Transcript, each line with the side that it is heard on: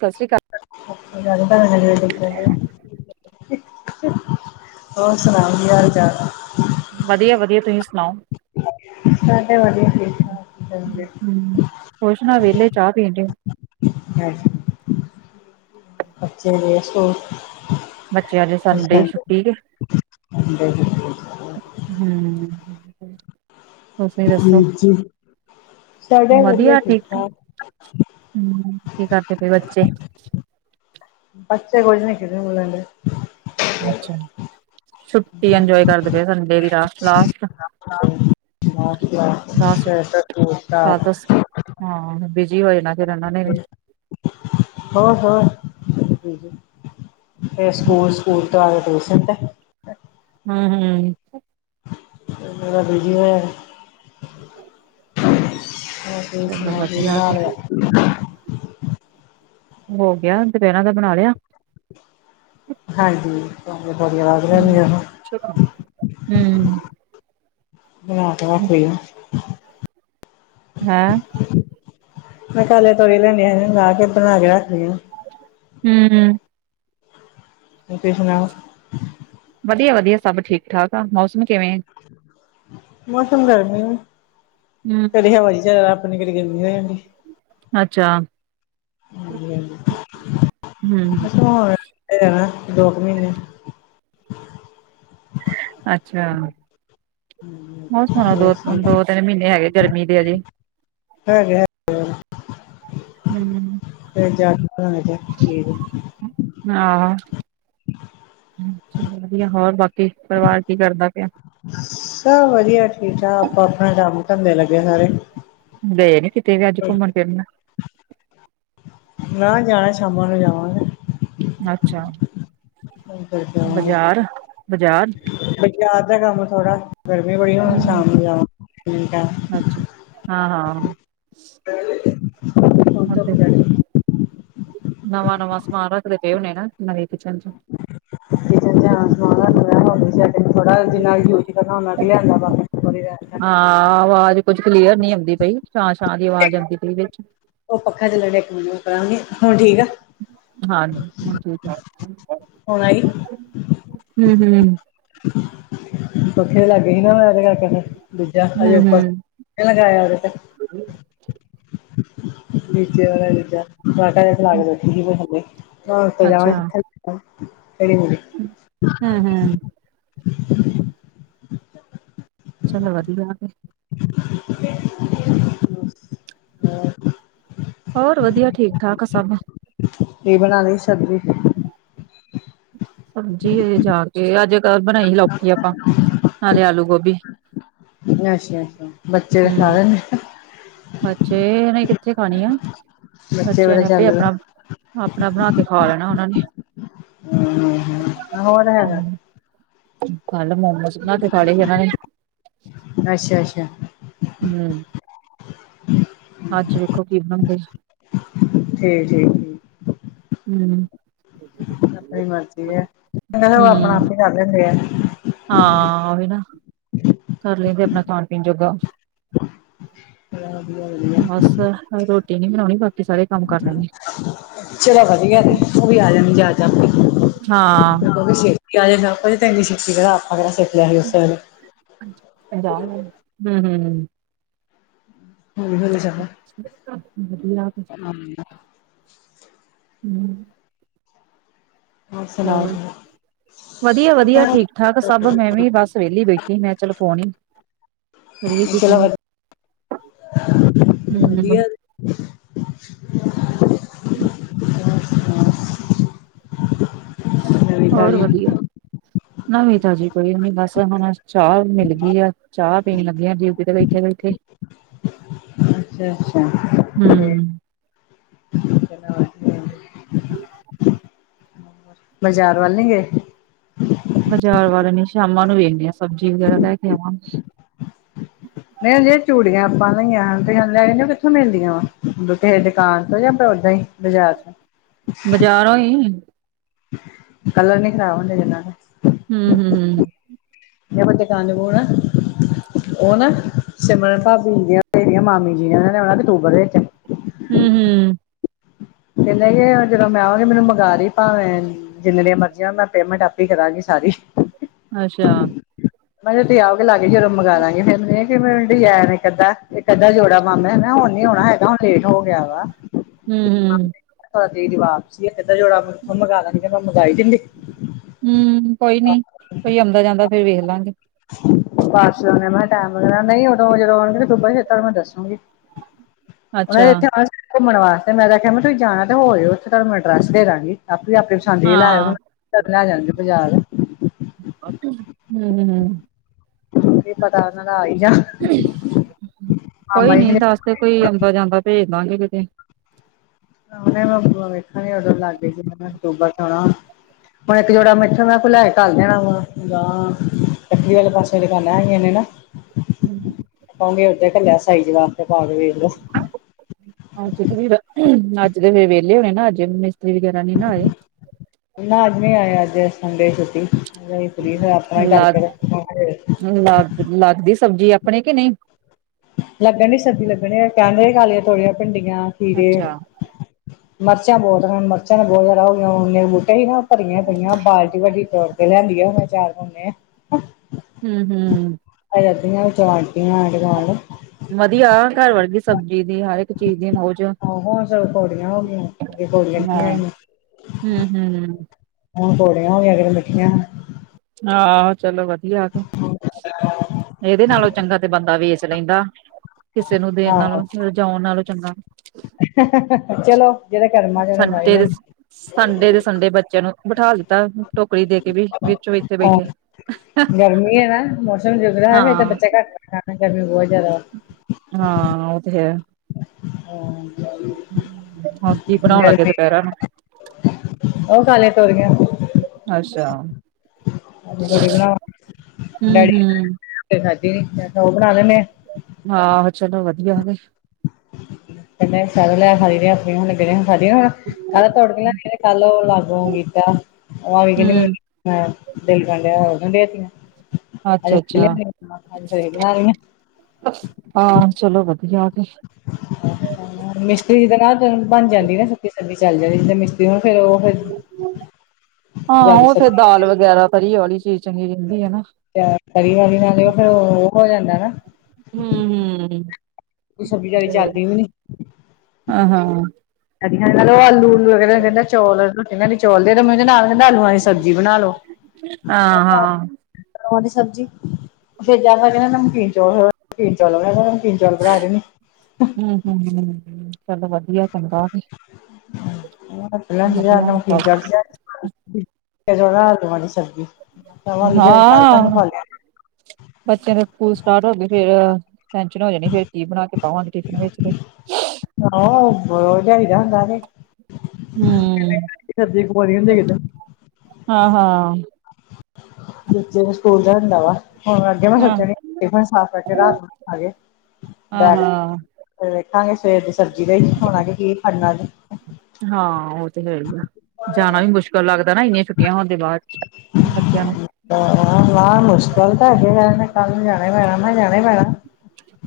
right: ਸਤਿ ਸ਼੍ਰੀ ਅਕਾਲ।
left: [inaudible] ਹੋਰ ਸੁਣਾਓ ਕੀ ਹਾਲ ਚਾਲ?
right: ਵਧੀਆ ਵਧੀਆ, ਤੁਸੀਂ ਸੁਣਾਓ?
left: ਸਾਡੇ ਵਧੀਆ ਤੁਸੀਂ ਸਣਾਓ?
right: ਹੂੰ ਹੂੰ, ਕੁੁਛ ਨਾ ਵਿਹਲੇ ਚਾਹ ਪੀਣ ਡੇ।
left: ਅੱਛੇ [unintelligible]
right: ਬੱਚਿਆਂ ਦੀ ਸੰਡੇ ਛੁੱਟੀ ਤੇ। ਹੂੰ। ਤੁਸੀਂ ਦੱਸੋ, ਵਧੀਆ ਠੀਕ ਆ। ਹੂੰ, ਕੀ ਕਰਦੇ ਪਏ ਬੱਚੇ?
left: ਬੱਚੇ ਕੁਝ ਨੀ, ਖੇਡਣ ਖੁਲਨ ਡਇਆ।
right: ਅੱਛਾ, ਛੁੱਟੀ ਇੰਜੋਏ ਕਰਦੇ ਪਏ ਸੰਡੇ ਦੀ ਰਾ ਲਾਸਟ।
left: ਹਾਂ।
right: ਲਾਸਟ ਕੱਲ ਤੋਂ
left: [inaudible]
right: ਹਾਂ, ਬਿਜੀ ਹੋ ਜਾਣਾ ਫਿਰ ਉਹਨਾਂ ਨੇ ਵੀ
left: ਹੋ ਹੋ, [unintelligible] ਫੇਰ
right: ਹੂੰ
left: ਸਕੂਲ ਸਕੂਲ ਤੋਂ ਆ ਕੇ ਟਿਊਸ਼ਨ ਤੇ।
right: ਹੂੰ ਹੂੰ।
left: [unintelligible] ਬਿਜੀ ਹੋਏ [inaudible] ਹੋਰ ਤੁਸੀਂ
right: ਚਲੋ
left: ਸੁਣਾਓ, ਕੀ
right: ਵਧੀਆ
left: ਬਣਾ
right: ਕੇ
left: ਲਿਆ?
right: ਹੋ ਗਿਆ, ਦੁਪਹਿਰਾ ਦਾ ਬਣਾ ਲਿਆ?
left: ਹਾਂਜੀ,
right: ਹੂੰ
left: [inaudible] ਬਣਾ ਕੇ ਰੱਖ ਲੀ ਆ
right: ਹੈ।
left: ਮੈਂ ਕਿਹਾ ਹਾਲੇ ਤੋਰੀ ਲੈਨੀਆ ਨੇ, ਰਾਤ ਲੀ ਬਣਾ ਕੇ ਰੱਖਦੀ ਆ।
right: ਹੂੰ ਹੂੰ।
left: ਤੁਸੀਂ ਸੁਣਾਓ?
right: ਵਧੀਆ ਵਧੀਆ ਸਭ ਠੀਕ ਠਾਕ ਆ, ਮੌਸਮ ਕਿਵੇਂ?
left: ਮੌਸਮ ਗਰਮੀ।
right: ਹੂੰ।
left: ਕਦੀ ਹਵਾ ਜੀ ਚੱਲਣ ਲੱਗ ਪੈਂਦੀ, ਕਦੀ ਗਰਮੀ ਹੋ ਜਾਂਦੀ।
right: ਅੱਛਾ।
left: ਹਾਂਜੀ ਹਾਂਜੀ,
right: ਹੂੰ,
left: ਮੋਸਮ ਹੋਣਾ ਰਹਿਣਾ ਦੋ ਕ ਮਹੀਨੇ।
right: ਅੱਛਾ, ਮੋਸਮ ਹੋਰ ਦੋ ਦੋ ਤਿੰਨ ਮਹੀਨੇ ਹੈਗੇ ਗਰਮੀ ਦੇ ਹਜੇ।
left: ਹੈਗੇ ਹੈਗੇ ਨੇ
right: ਹੂੰ,
left: ਤਿੰਨ ਚਾਰ [unintelligible]
right: ਆਹੋ ਹੂੰ, ਬਸ ਵਧੀਆ ਹੋਰ ਬਾਕੀ ਪਰਿਵਾਰ ਕੀ ਕਰਦਾ ਪਿਆ?
left: ਸਭ ਵਧੀਆ ਠੀਕ ਠਾਕ, ਆਪੋ ਆਪਣਾ ਕੰਮ ਧੰਦੇ ਲੱਗੇ ਸਾਰੇ।
right: ਗਏ ਨੀ ਕਿਤੇ ਵੀ ਅੱਜ, ਘੁੰਮਣ ਫਿਰਨ?
left: ਮੈਹਾ ਜਾਣਾ, ਸ਼ਾਮਾਂ ਨੂੰ ਜਾਵਾਂਗੇ।
right: ਅੱਛਾ।
left: ਘੁੰਮ ਫਿਰ ਕੇ ਆਵਾਂਗੇ।
right: ਬਾਜ਼ਾਰ? ਬਾਜ਼ਾਰ?
left: ਬਟ ਜ਼ਾਰ ਦਾ ਕੰਮ ਥੋੜਾਂ, ਗਰਮੀ ਬੜੀ ਹੋਣ ਸ਼ਾਮ ਨੂੰ ਜਾ ਮਿੰਟਾਂ
right: ਅੱਛ ਹਾਂ-ਹਾਂ।
left: [inaudible]
right: ਹੁਣ
left: ਧੁੱਪ
right: ਤੇ
left: ਚੜ੍ਹ ਗਈ
right: ਨਵਾਂ-ਨਵਾਂ ਸਮਾਨ ਰੱਖਦੇ ਪ‌ਏ ਹੁਨੇ ਨਾ, ਨਵੇਂ ਕਿਚਨ 'ਚ।
left: [unintelligible] ਥੋੜ੍ਹਾ ਜਿੰਨਾ ਕਿ ਅਰਾਮ ਨਾ ਦਿਆੜੀਆ [unintelligible]
right: ਹਾਂ, ਆਵਾਜ਼ ਕੁੱਝ ਕਲੀਅਰ ਨੀ ਆਉਂਦੀ ਪ ਛਾਂ-ਛਾਂ ਦੀ ਆਵਾਜ਼ ਆਉਂਦੀ ਪਈ ਵਿੱਚ।
left: ਉਹ ਪੱਖਾ ਚੱਲਣ ਡਿਆ, ਕੂਲਰ ਪਰਾ ਨੂੰ ਨੀ, ਹੁਣ ਠੀਕ ਆ।
right: ਹਾਂਜੀ, ਹੁਣ ਠੀਕ ਆ,
left: ਹੁਣ ਆਈ
right: ਹੂੰ-ਹੂੰ।
left: ਪੱਖੇ ਲਾਗੇ ਹੀ ਨਾ ਮੈਂ, ਓਦੇ ਕਰਕੇ ਦੂਜਾ ਹਜੇ ਉੱਪਰ
right: ਹੂੰ-ਹੂੰ,
left: ਇਹ ਲਗਾਇਆ ਓਦੇ ਤੇ। ਨੀਚੇ ਆਲਾ ਜਿਦਾਂ, ਮੈਂ ਤਾਂਗੇ ਫੈਲਾ ਕੇ ਬੈਠੀ ਸੀ ਜਿਹਦੇ ਥੱਲੇ‌, ਹੋਰ ਤੇ ਜਾਣ
right: ਅੱਛਾ।
left: ਕਿੱਥੇ। ਅਜੇ ਮੁੰਡੇ
right: ਹੂੰ ਹੂੰ ਚਲੋ ਵਧੀਆ ਕੇ।
left: [inaudible]
right: ਹੋਰ ਵਧੀਆ, ਠੀਕ-ਠਾਕ ਆ ਸਭ।
left: ਕੀ ਬਣਾ ਲਈ ਸਬਜ਼ੀ?
right: ਸਬਜ਼ੀ ਹਜੇ ਜਾ ਕੇ, ਅੱਜ ਕ ਬਣਾਈ ਹੀ ਲੌਕੀ ਆਪਾਂ, ਨਾਲੇ ਆਲੂ ਗੋਭੀ।
left: ਅੱਛਾ-ਅੱਛਾ ਬੱਚੇ
right: ਹੂੰ
left: ਸਾਰਿਆਂ ਨੇ
right: ਬੱਚੇ ਹਜੇ ਕਿੱਥੇ ਖਾਣੀ ਆ,
left: ਬੱਚੇ
right: ਬੱਚਿਆਂ
left: ਬੜਾ
right: ਨੇ ਆਪੇ
left: ਚਾਲੂ ਆ
right: ਆਪਣਾ ਆਪਣਾ ਬਣਾ ਕੇ ਖਾ ਲੈਣਾ ਉਹਨਾਂ ਨੇ।
left: ਹੂੰ ਹੂੰ ਹੋਰ ਹੈਗਾ
right: ਹੂੰ। ਕੱਲ੍ਹ ਮੋਮੋਜ਼ ਬਨਾਕੇ ਖਾਲੇ ਹੀ ਉਹਨਾਂ ਨੇ।
left: ਅੱਛਾ-ਅੱਛਾ।
right: ਨ‌ਈ। ਅੱਜ ਵੇਖੋ ਕੀ ਬਣਦੇ।
left: ਠੀਕ-ਠੀਕ।
right: ਹੂੰ।
left: ਆਪਣੀ ਮਰਜ਼ੀ ਐ, ਚੰਗਾ ਫਿਰ ਓ ਆਪਣਾ
right: ਹੂੰ
left: ਆਪ ਈ ਕਰ ਲੈਂਦੇ ਆ।
right: ਹਾਂ ਉਹੀ ਨਾ, ਕਰ ਲੈਂਦੇ ਆਪਣਾ ਖਾਣ-ਪੀਣ ਜੋਗਾ।
left: ਤੇ ਐਹ ਵਧੀਆ-ਵਧੀਆ।
right: ਬਸ ਰੋਟੀ ਨੀ ਬਣਾਉਣੀ, ਬਾਕੀ ਸਾਰੇ ਕੰਮ ਕਰ ਲੈਣੇ
left: ਚਲੋ ਐਹ ਵਧੀਆ ਕੇ, ਉਹ ਵੀ ਆ ਜਾਂਨੀ ਜਾਚ ਆਪੇ।
right: ਹਾਂ।
left: ਛੇਤੀੇ ਆ ਜਾਣਾ, ਉਦੋ ਤੇ ਐਨੀ ਘਲਾ ਤਾ ਬੜਾ ਛੇਤੀ ਸੀ ਉਸ ਵੇਲੇ।
right: ਇਹ ਜਾਣਗੇ ਹੂੰ-ਹੂੰ, ਹੂੰ-ਹੂੰ।
left: ਹੂੰ-ਹੂੰ।
right: ਅੱਛਾ ਵਧੀਆ ਕੇ।
left: ਨਾਹ।
right: ਹੂੰ-ਹੂੰ।
left: ਸੁਣਾਂ ਦਵੋ।
right: ਵਧੀਆ-ਵਧੀਆ, ਠੀਕ-ਠਾਕ ਸਭ। ਮੈਂ ਵੀ ਬਸ ਵਿਹਲੀ ਬੈਠੀ ਮੈਂ ਚਲ ਫੋਨ ਈ ਪਰੀਐ ਕਿਸੇ
left: ਚਲੋ
right: ਨੂੰ,
left: ਵਧ ਵਧੀਆ
right: ਹੂੰ। ਹੂੰ।
left: ਹੋਰ ਸੁਣਾਓ ਨਵੀਂ
right: ਹੋਰ
left: ਤਾਜ਼ੀ
right: ਵਧੀਆ, ਨਵੀਂ ਤਾਜੀ ਕੋਈ ਨੀ ਬੱਸ- ਚਾਹ ਮਿਲ ਗਈ ਆ ਚਾਹ ਪੀਣ ਲੱਗੀ ਆ ਜਿਊ ਪੀ ਕਲ ਐਥੈ ਬੈਠੇ।
left: ਅੱਛਾ- ਅੱਛਾ।
right: ਹੂੰ।
left: ਤੇ [unintelligible] ਬਾਜ਼ਾਰ ਵੱਲ ਨੀ ਗਏ?
right: ਬਾਜ਼ਾਰ ਵਾਲੇ ਨੀ ਸ਼ਾਮਾਂ ਨੂੰ ਵੇਖਦੇ ਆ ਸਬਜ਼ੀ ਵਗੈਰਾ ਲੈ ਕੇ ਆਵਾਂ।
left: ਨਹੀਂਜੇ ਚੂੜੀਆਂ ਆਪਾਂ ਲਈਆਂ ਤੁਸੀ ਕਂਦੇ ਸੀ ਨਾ ਕਿੱਥੋਂ ਮਿਲਦੀਆਂ ਵਾ, ਕਿਸੇ ਦੁਕਾਨ ਤੋਂ ਜਾਂ ਓਦਾਂ ਹੀ, ਬਾਜ਼ਾਰ ਚੋ।
right: ਬਜ਼ਾਰੋ ਈ।
left: ਕਲਰ ਨੀ ਖ਼ਰਾਬ ਹੁੰਦੇ ਜਿਨਾ ਦੇ?
right: ਹੂੰ- ਹੂੰ, ਹੂੰ।
left: ਮੈਂ ਕਿਹਾ ਦੁਕਾਨ- ਦੁਕੂਨ ਹੈ। ਉਹ ਨਾ ਸਿਮਰਨ ਭਾਬੀ ਦੀਆਂਰੀਆਂ ਮਾਮੀ ਜੀ ਉਹਨਾਂ ਨੇ ਅਕਤੂਬਰ ਵਿਚ।
right: ਹੂੰ-ਹੂੰ।
left: ਕਹਿੰਦੇ ਕਿ ਜਦੋਂ ਮੈਂ ਆਵਾਂ, ਤੇ ਮੈਨੂੰ ਮਗਾ ਦਈ ਭਾਵੇਂ। ਜਿੰਨੇ ਦੀਆਂ ਮਰਜ਼ੀ, ਮੈਂ ਪੇਮੈਂਟ ਆਪੇ ਹੀ ਕਰਾਂਗੀ ਸਾਰੀ,
right: ਅੱਛੇਆ।
left: ਮੈਂ ਕਿਹਾ ਜ ਆਓਗੇ ਕੇ ਲਾਗੇ ਉਦੋਂ ਮੰਗਵਾ ਲਾਂਗੇ ਫੇਰਨ ਮ ਆ ਡਿਜਾਈ ਕੱਅੱਧਾਂ ਇਹ ਅੱਧਾ ਜੋੜਾ ਮਾਮਾ ਨਾ ਹੁਣ ਨੀ ਹੋਉਣਾ ਹੈਗਾ ਹੁਣ ਲੇਟ ਹੋ ਗਿਆ ਵਾ,
right: ਹੂੰ-ਹੂੰ।
left: ਦੀ ਵਵਾਪ ਸੀ ਏਾਂ ਜੋੜਾ ਮ ਮ ਮੰਗਵਾਣਾ ਸੀ ਤੇ ਮੈਂ ਮੰਗਈ ਦਿੰਦੀ,
right: ਹੂੰ ਕੋਈ ਨੀ ਕੋਈ ਆਉਂਦਾ ਜਾਂਦਾ ਫੇਰ ਵੇਖ ਲਾਂਗੇ,
left: ਬਸ ਉ ਮੈਂ ਕਿਹਾ ਟੈਮ ਲ ਨਹੀਂ ਉਦੋਂ ਜਦੋਂ ਆਉਣਗੇ ਦਬਾਤਾੂੰ ਮੈਂ ਦੱਸੂਗੀ। ਉਹ ਨੇ
right: ਅੱਛਾ
left: ਇੱਥੇ ਆਉਣਾ ਘੁੰਮਣ ਵਾਸਤੇ, ਮੈਂ ਆਖਿਆ ਮ ਤੁਸੀਂ ਜਾਣਾ ਤੇ ਹੋਇਓ ਉੱਥੇ ਤੁਹਾਨੂੰ ਮੈਂ ਅਡਰੈਸ ਦੇਵਾਂਗੀ। ਆਪ ਆਪੇ ਪਸੰਦ ਦੀ ਲੈ ਆਓ ਹੁਣ
right: ਹਾਂ
left: ਜਦ ਜਾਣਗੇ ਬਾਜ਼ਾਰ।
right: ਹੂੰ।
left: ਕੀ ਪਤਾ ਉਹਨਾਂ ਦਾ ਆਈ ਜਾ,
right: ਕੋਈ ਨੀ ਦੱਸ ਦੇ ਕੋਈ ਆਉਂਦਾ ਜਾਂਦਾ ਭੇਜ ਦਾਂਗੇ ਕਿਤੇ,
left: ਆ ਮੈਂ ਬ ਵੇਖਣ ਉਦੋਂ ਲੱਗ ਗਈ ਸੀ ਮ ਸੂਬਾ ਸੋਣਾ। ਹੁਣ ਇੱਕ ਜੋੜਾ ਮਿੱਠਣ ਦਾ ਫੁ ਲੈ ਕੇ ਘੱਲ ਦੇਣਾ ਹੁਣ, ਜਾਵਾਂ। ਲੱਕਰੀ ਵਾਲੇ ਪਾਸੇ ਦੁਕਾਨਾਂ ਹੈਗੀਆਂ ਨੇ ਨਾ,
right: ਹੂੰ।
left: ਪਾਉਗੇ ਉਓਧੇ [unintelligible] ਇਕੱਲਿਆ ਸਾਈ ਜ ਲ ਤੇ ਪਾ ਕੇ ਵੇਖ ਲੋ
right: ਅੱਜ ਤੇ ਫਰ ਰਖ ਤੀ ਅੱਜ ਦੇ ਫੇਰ ਵਿਹਲੇ ਹੋਣੇ ਨਾ ਅੱਜ ਮਿਸਤਰੀ ਵਗੈਰਾ ਨੀ ਨਾ ਆਏ,
left: ਨਾ ਅੱਜ ਨੀ ਆਏ ਅੱਜ ਸੰਡੇ ਦੀ ਛੁੱਟੀ ਫਰੀ ਫ ਤਾਂ ਹੀ ਕਰਕੇ ਤੇ ਫੇਰ,
right: ਨਾ। ਲੱਗਦੀ ਸਬਜ਼ੀ ਆਪਣੇ ਕਿ ਨਹੀਂ?
left: ਲੱਗਣ ਡ ਸਬਜੀ ਲੱਗਣ ਡੀ ਅਸੀਂ ਤਾਂ ਆਪ ਉਹੀ ਖਾ ਲਈ ਦੀ ਥੋੜੇਆਂ ਭਿੰਡੀਆਂ, ਖੀਰੇ।
right: ਅੱਛਾ
left: ਮਿਰਚਾਂ ਬਹੁਤ ਨੇ, ਮਿਰਚਾਂ ਬਹੁਤ ਜ਼ਿਆਦਾ ਹੋਨੇ ਬੂਟੇ ਹੀ ਨਾ ਭਰੀਆਂ ਪਈਆਂ ਬਾਲਟੀ ਇੱਕ ਵੱਡੀ ਹੋਰ। ਲਿਆਂਦੀਆਂ ਹੁਣੇ ਅਚਾਰ ਪਾਉਂਦੇ ਆ।
right: ਹੂੰ- ਹੂੰ।
left: ਪਹਿਲ ਵਟੀਆਂ ਨਾਲਡ ਨਾਲਾਲ! [inaudible]
right: ਵਧੀਆ ਘਰ ਵਰਗੀ ਸਬਜ਼ੀ ਦੀ, ਹਰ ਇੱਕ ਚੀਜ਼ ਦੀ, ਮੌਜ
left: ਆਹੋ ਹੁਣ ਸਬ ਕੌੜੀਆਂ ਹੋ ਗਈਆਂ, ਅੱਗੇ ਕੌੜੀਆਂ
right: ਹਾਂ
left: ਲਗਿਆਂ ਹੋਇਆਂ
right: ਹੂੰ ਹੂੰ
left: ਹੁਣ ਕੋੜਿਆਂ ਹੋ ਗਇਆਂ, ਅਗੇ ਤੇ ਮਿਠਿਆਂ ਐ
right: ਆਹ ਚਲੋ ਵਧੀਆ ਆ ਕੇ, ਇਹਦੇ ਨਾਲੋਂ ਚੰਗਾ ਤੇ ਬੰਦਾ ਵੇਸਟ - ਰਹਦਾ, ਕਿਸੇ ਨੂੰ ਦੇਣ
left: ਆਹੋ
right: ਨਾਲੋਂ ਫਿਰ ਰਜਉਣ ਨਾਲੋਂ ਚੰਗਾ
left: ਚਲੋ ਜਿਹੜੇ ਕਰਮਾਂ ਚ ਹੈ, ਉਹਨੇ ਖਾਈ
right: ਸੰਡੇ ਦੇ
left: ਲੈਣੀ
right: ਸੰਡੇ ਦੇ ਸੰਡੇ ਬੱਚਿਆਂ ਨੂੰ ਬਿਠਾ ਦਿੱਤਾ ਟੋਕਰੀ ਦੇ ਕੇ ਬਈ, ਵੇਚੋ
left: ਹਹ ਗਰਮੀ ਹੈ ਨਾ ਮੌਸਮ ਜੁਗ ਰਿਹਾ ਹੈ
right: ਹਾਂ
left: ਫਿਰ ਤਾਂ ਬੱਚੇ ਘੱਟ ਐ ਸ਼ਾਮ ਨੂੰ ਗਰਮੀ ਬਹੁਤ ਜ਼ਿਆਦਾ ਵੈ
right: ਹਾਂ ਉਹ ਤੇ ਹੈ।
left: ਹਾਂ!
right: ਹੁਣ ਕੀ ਬਣਾਉਣ ਲੱਗੇ
left: ਗਰਮੀ
right: ਦੁਪਹਿਰਾ ਨੂੰ
left: ਉਹ ਖਾ ਲਏ ਤੋਰੀਆਂ
right: ਅੱਛਾ ਹੂੰ-ਹੂੰ,
left: [inaudible]
right: ਹਾਂ, ਚਲੋ ਵਧੀਆ ਵੇ
left: [inaudible]
right: ਹੂੰ,
left: [inaudible]
right: ਅੱਛਾ-ਅੱਛਾ।
left: [unintelligible]
right: ਹਾਂ, ਚਲੋ ਵਧੀਆ ਤੇ
left: ਹਾ ਹਾ ਮਿਸਤਰੀ ਦੇ ਨਾ ਤੇ ਬਣ ਜਾਂਦੀ ਨਾ, ਸੁੱਕੀ ਸਬਜ਼ੀ ਚੱਲ ਜਾਂਦੀ ਜਿੱਦਾਂ ਮਿਸਤਰੀ ਨੂੰ ਉਹ ਫਿਰ [inaudible]
right: ਹਾਂ, ਉਹ ਫਿਰ
left: ਸਬਜ਼ੀ
right: ਦਾਲ ਵਗੈਰਾ, ਤਰੀ ਵਾਲੀ ਚੀਜ਼ ਚੰਗੀ ਰਹਿੰਦੀ ਹੈਨਾ।
left: ਚ, ਤਰੀ ਵਾਲੀ ਨਾਲ ਫਿਰ ਉਹ ਹੋ ਜਾਂਦਾ ਨਾ
right: ਹੂ ਹੂ ਹਾਂ-ਹਾਂ,
left: [unintelligible] [unintelligible] ਆਲੂਆਂ ਦੀ ਸਬਜ਼ੀ ਬਣਾ ਲੋ
right: ਹਾਂ-ਹਾਂ,
left: [inaudible] ਬਣਾ ਲੋ ਨਾ
right: ਹੂ ਹੂ, ਚਲੋ ਵਧੀਆ ਚੰਗਾ ਵਧੀਆ
left: [unintelligible] [unintelligible]
right: ਬੱਤਿਆਂ ਦੇ ਸਕੂਲ ਸਟਾਰਟ ਹੋਂਗੇ ਫੇਰ ਟੈਨਸ਼ਨ ਹੋ ਜਾਣੀ, ਫੇਰ ਕੀ ਬਣਾ ਕੇ ਪਾਵਾਂ ਟਿਫਨ ਵਿੱਚ ਤੇ
left: [unintelligible]
right: ਹੂੰ,
left: [unintelligible]
right: ਹਾਂ ਹਾਂ,
left: [unintelligible] [inaudible] ਉਠਾਂਗੇ
right: ਹਾਂ, ਹਾਂ-ਹਾਂ।
left: ਸਵੇਰ ਦੀ ਸਬਜ਼ੀ ਲਈ, ਹੁਣ ਆ ਕੇ ਕੀ ਖੜਣਾ ਨੇ
right: ਹਾਂ, ਉਹ ਤੇ ਹੈ ਹੀ ਏ, ਜਾਣਾ ਵੀ ਮੁਸ਼ਕਿਲ ਲੱਗਦਾ ਨਾ ਇ ਛੁੱਟੀਆਂ ਹੋਣ ਦੇ ਬਾਅਦ ਚ, ਬੱਚਿਆਂ ਨੂੰ
left: ਆਹ ਹਾਂ ਮੁਸ਼ਕਿਲ ਤਾਂ ਅਗੇ ਹੈਗੀ ਐ, ਇਨ੍ਹਾਂਨੂੰ ਕੱਲ ਨੂੰ ਜਾਣਾ ਈ ਪੈਣਾ ਨਾ, ਜਾਣਾ ਈ ਪੈਣਾ ਨਾ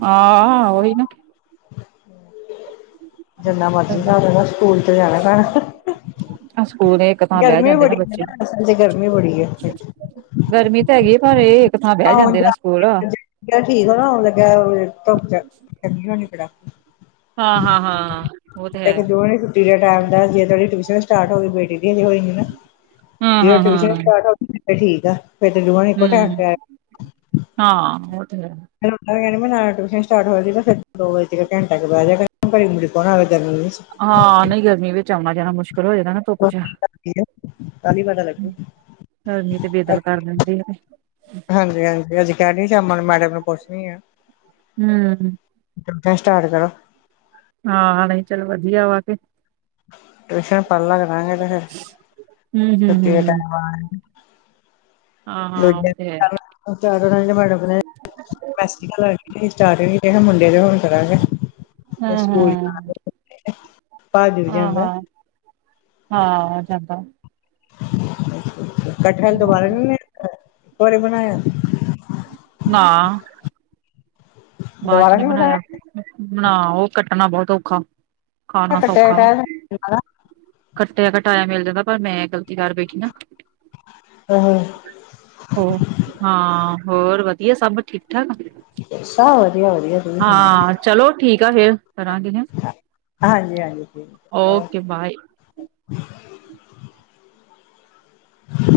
right: ਆਂਹ ਓਈ ਨਾ
left: [inaudible] ਜਿੰਨਾ ਮਰਜ਼ੀ ਕਰਲੋ ਸਕੂਲ ਚ ਜਾਣਾ ਪੈਣਾ
right: ਆ ਸਕੂਲ ਏ।
left: ਗਰਮੀ ਵੀ ਬੜੀ ਏ ਨਾ ਅਸਲ ਚ ਗਰਮੀ ਬੜੀ ਏ।
right: ਗਰਮੀ ਤਾਂ ਹੈਗੀ ਏ ਪਰ ਏ
left: ਔਣ-ਜਾਣ ਦੀ ਦਿੱਕਤ ਚ ਮੈਂ ਕੇਹਾ ਠੀਕ ਹੋ ਨਾ [unintelligible]
right: ਹਾਂ-ਹਾਂ-ਹਾਂ
left: ਤੇ ਫਿਰ ਦੋ ਵਜੇ ਛੁੱਟੀ ਟਾਈਮ ਦਾ ਜੇ ਤੁਆਂਡੀ ਟਿਊਸ਼ਨ ਸਟਾਰਟ ਹੋਗੀ ਬੇਟੀ ਦੀ ਵੀ ਹੋਏ ਗੀ ਨਾ
right: ਹਾਂ
left: ਜੇ ਓ
right: ਹਾਂ
left: ਟਿਊਸ਼ਨ
right: ਹਾਂ
left: ਸਟਾਰਟ ਹੋ ਗਈ ਫਿਰ ਤੇ ਠੀਕ ਆ ਫਿਰ ਤਾਂ ਦੋਹਾ ਨੇ ਇਕੋ ਟੈਮ
right: ਹਮ
left: ਤੇ ਆ
right: ਹਾਂ, ਓ ਤੇ ਹੈ।
left: [unintelligible]
right: ਹਾਂ ਨਈ ਗਰਮੀ ਵਿੱਚ ਆਉਣਾ-ਜਾਣਾ ਮੁਸ਼ਕਿਲ ਹੋ ਜਾਂਦਾ ਨਾ ਧੁੱਪ
left: ਕੋਨ
right: ਚ
left: ਕੀ ਕਰਦੀ ਏ ਕੱਲ ਈ ਪਤਾ ਲਗੂ।
right: ਗਰਮੀ ਚ ਬੇਦਲ ਕਰ ਦਿੰਦੇ ਆ ਤੇ
left: ਹਾਂਜੀ-ਹਾਂਜੀ, ਅੱਜ ਕਹਿ ਗਈ ਸੀ, ਅਮਨ ਮੈਡਮ ਨੂੰ ਪੁੱਛਣੀ ਨਾ।
right: ਹੂੰ-ਹਂ।
left: ਏਦਾਂ ਸਟਾਰਟ ਕਰੋ।
right: ਹਾਂ ਨਈ ਚੱਲੋ ਵਧੀਆ ਵਾ ਤੇ
left: ਟਿਊਸ਼ਨ ਪੜ ਲਾ ਕਰਾਂਗੇ ਵੀਰੇ ਫਿਰ
right: ਹਮ ਹਮ
left: ਛੁੱਟੀ ਦੇ
right: ਹਮ
left: ਟੈਮ ਬਾਰ
right: ਹਾਂ ਹਾਂ ਉਹ ਤੇ ਹੈ
left: [unintelligible] ਮੈਡਮ ਨੇ ਸਾਸ ਸ੍ਰੀ ਕਾਲ ਹੋਏ ਅਸੀ‌ ਚਾਰ ਜਣੇ ਗਏ ਮੰਡੇ ਦੇ ਹੁਣ ਕਰਾਂਗੇ। ਦੇ
right: ਹਮ
left: ਸਕੂਲ
right: ਹਮ
left: [unintelligible] ਪੱਜ ਵੀ
right: ਹਾਂ
left: ਜਾਂਦਾ।
right: ਹਾਂ ਹਾਂ ਜਾਂਦਾ।
left: ਕਟਹਲ ਦੋਬਾਰਾ ਨੀ ਘਰੇ ਬਣਾਇਆ?
right: ਨਾ। ਬਾਦ ਚ ਨੀ ਬਣਾਇਆ ਬਣਾਓ ਕੱਟਣਾ ਬੋਹਤ ਔਖਾ ਖਾਣਾ
left: ਕੱਟਿਆ
right: ਸੌਖਾ। ਕੱਟਿਆ ਕਟਾਇਆ ਮਿਲ ਜਾਂਦਾ ਪਰ ਮੈਂ ਏ ਗ਼ਲਤੀ ਕਰ ਬੈਠੀ ਆਂ।
left: ਹਹੂੰ
right: ਹੋ ਹਾਂ ਹੋਰ ਵਧੀਆ ਸਭ ਠੀਕ-ਠਾਕ।
left: ਸਭ ਵਧੀਆ-ਵਧੀਆ।
right: ਹਾਂ ਚਲੋ ਠੀਕ ਆ ਫੇਰ ਕਰਾਂਗੀ ਮੈ
left: ਹਾਂ ਹਾਂਜੀ-ਹਾਂਜੀ ਜੀ।
right: Okay bye.
left: ਹ [inaudible]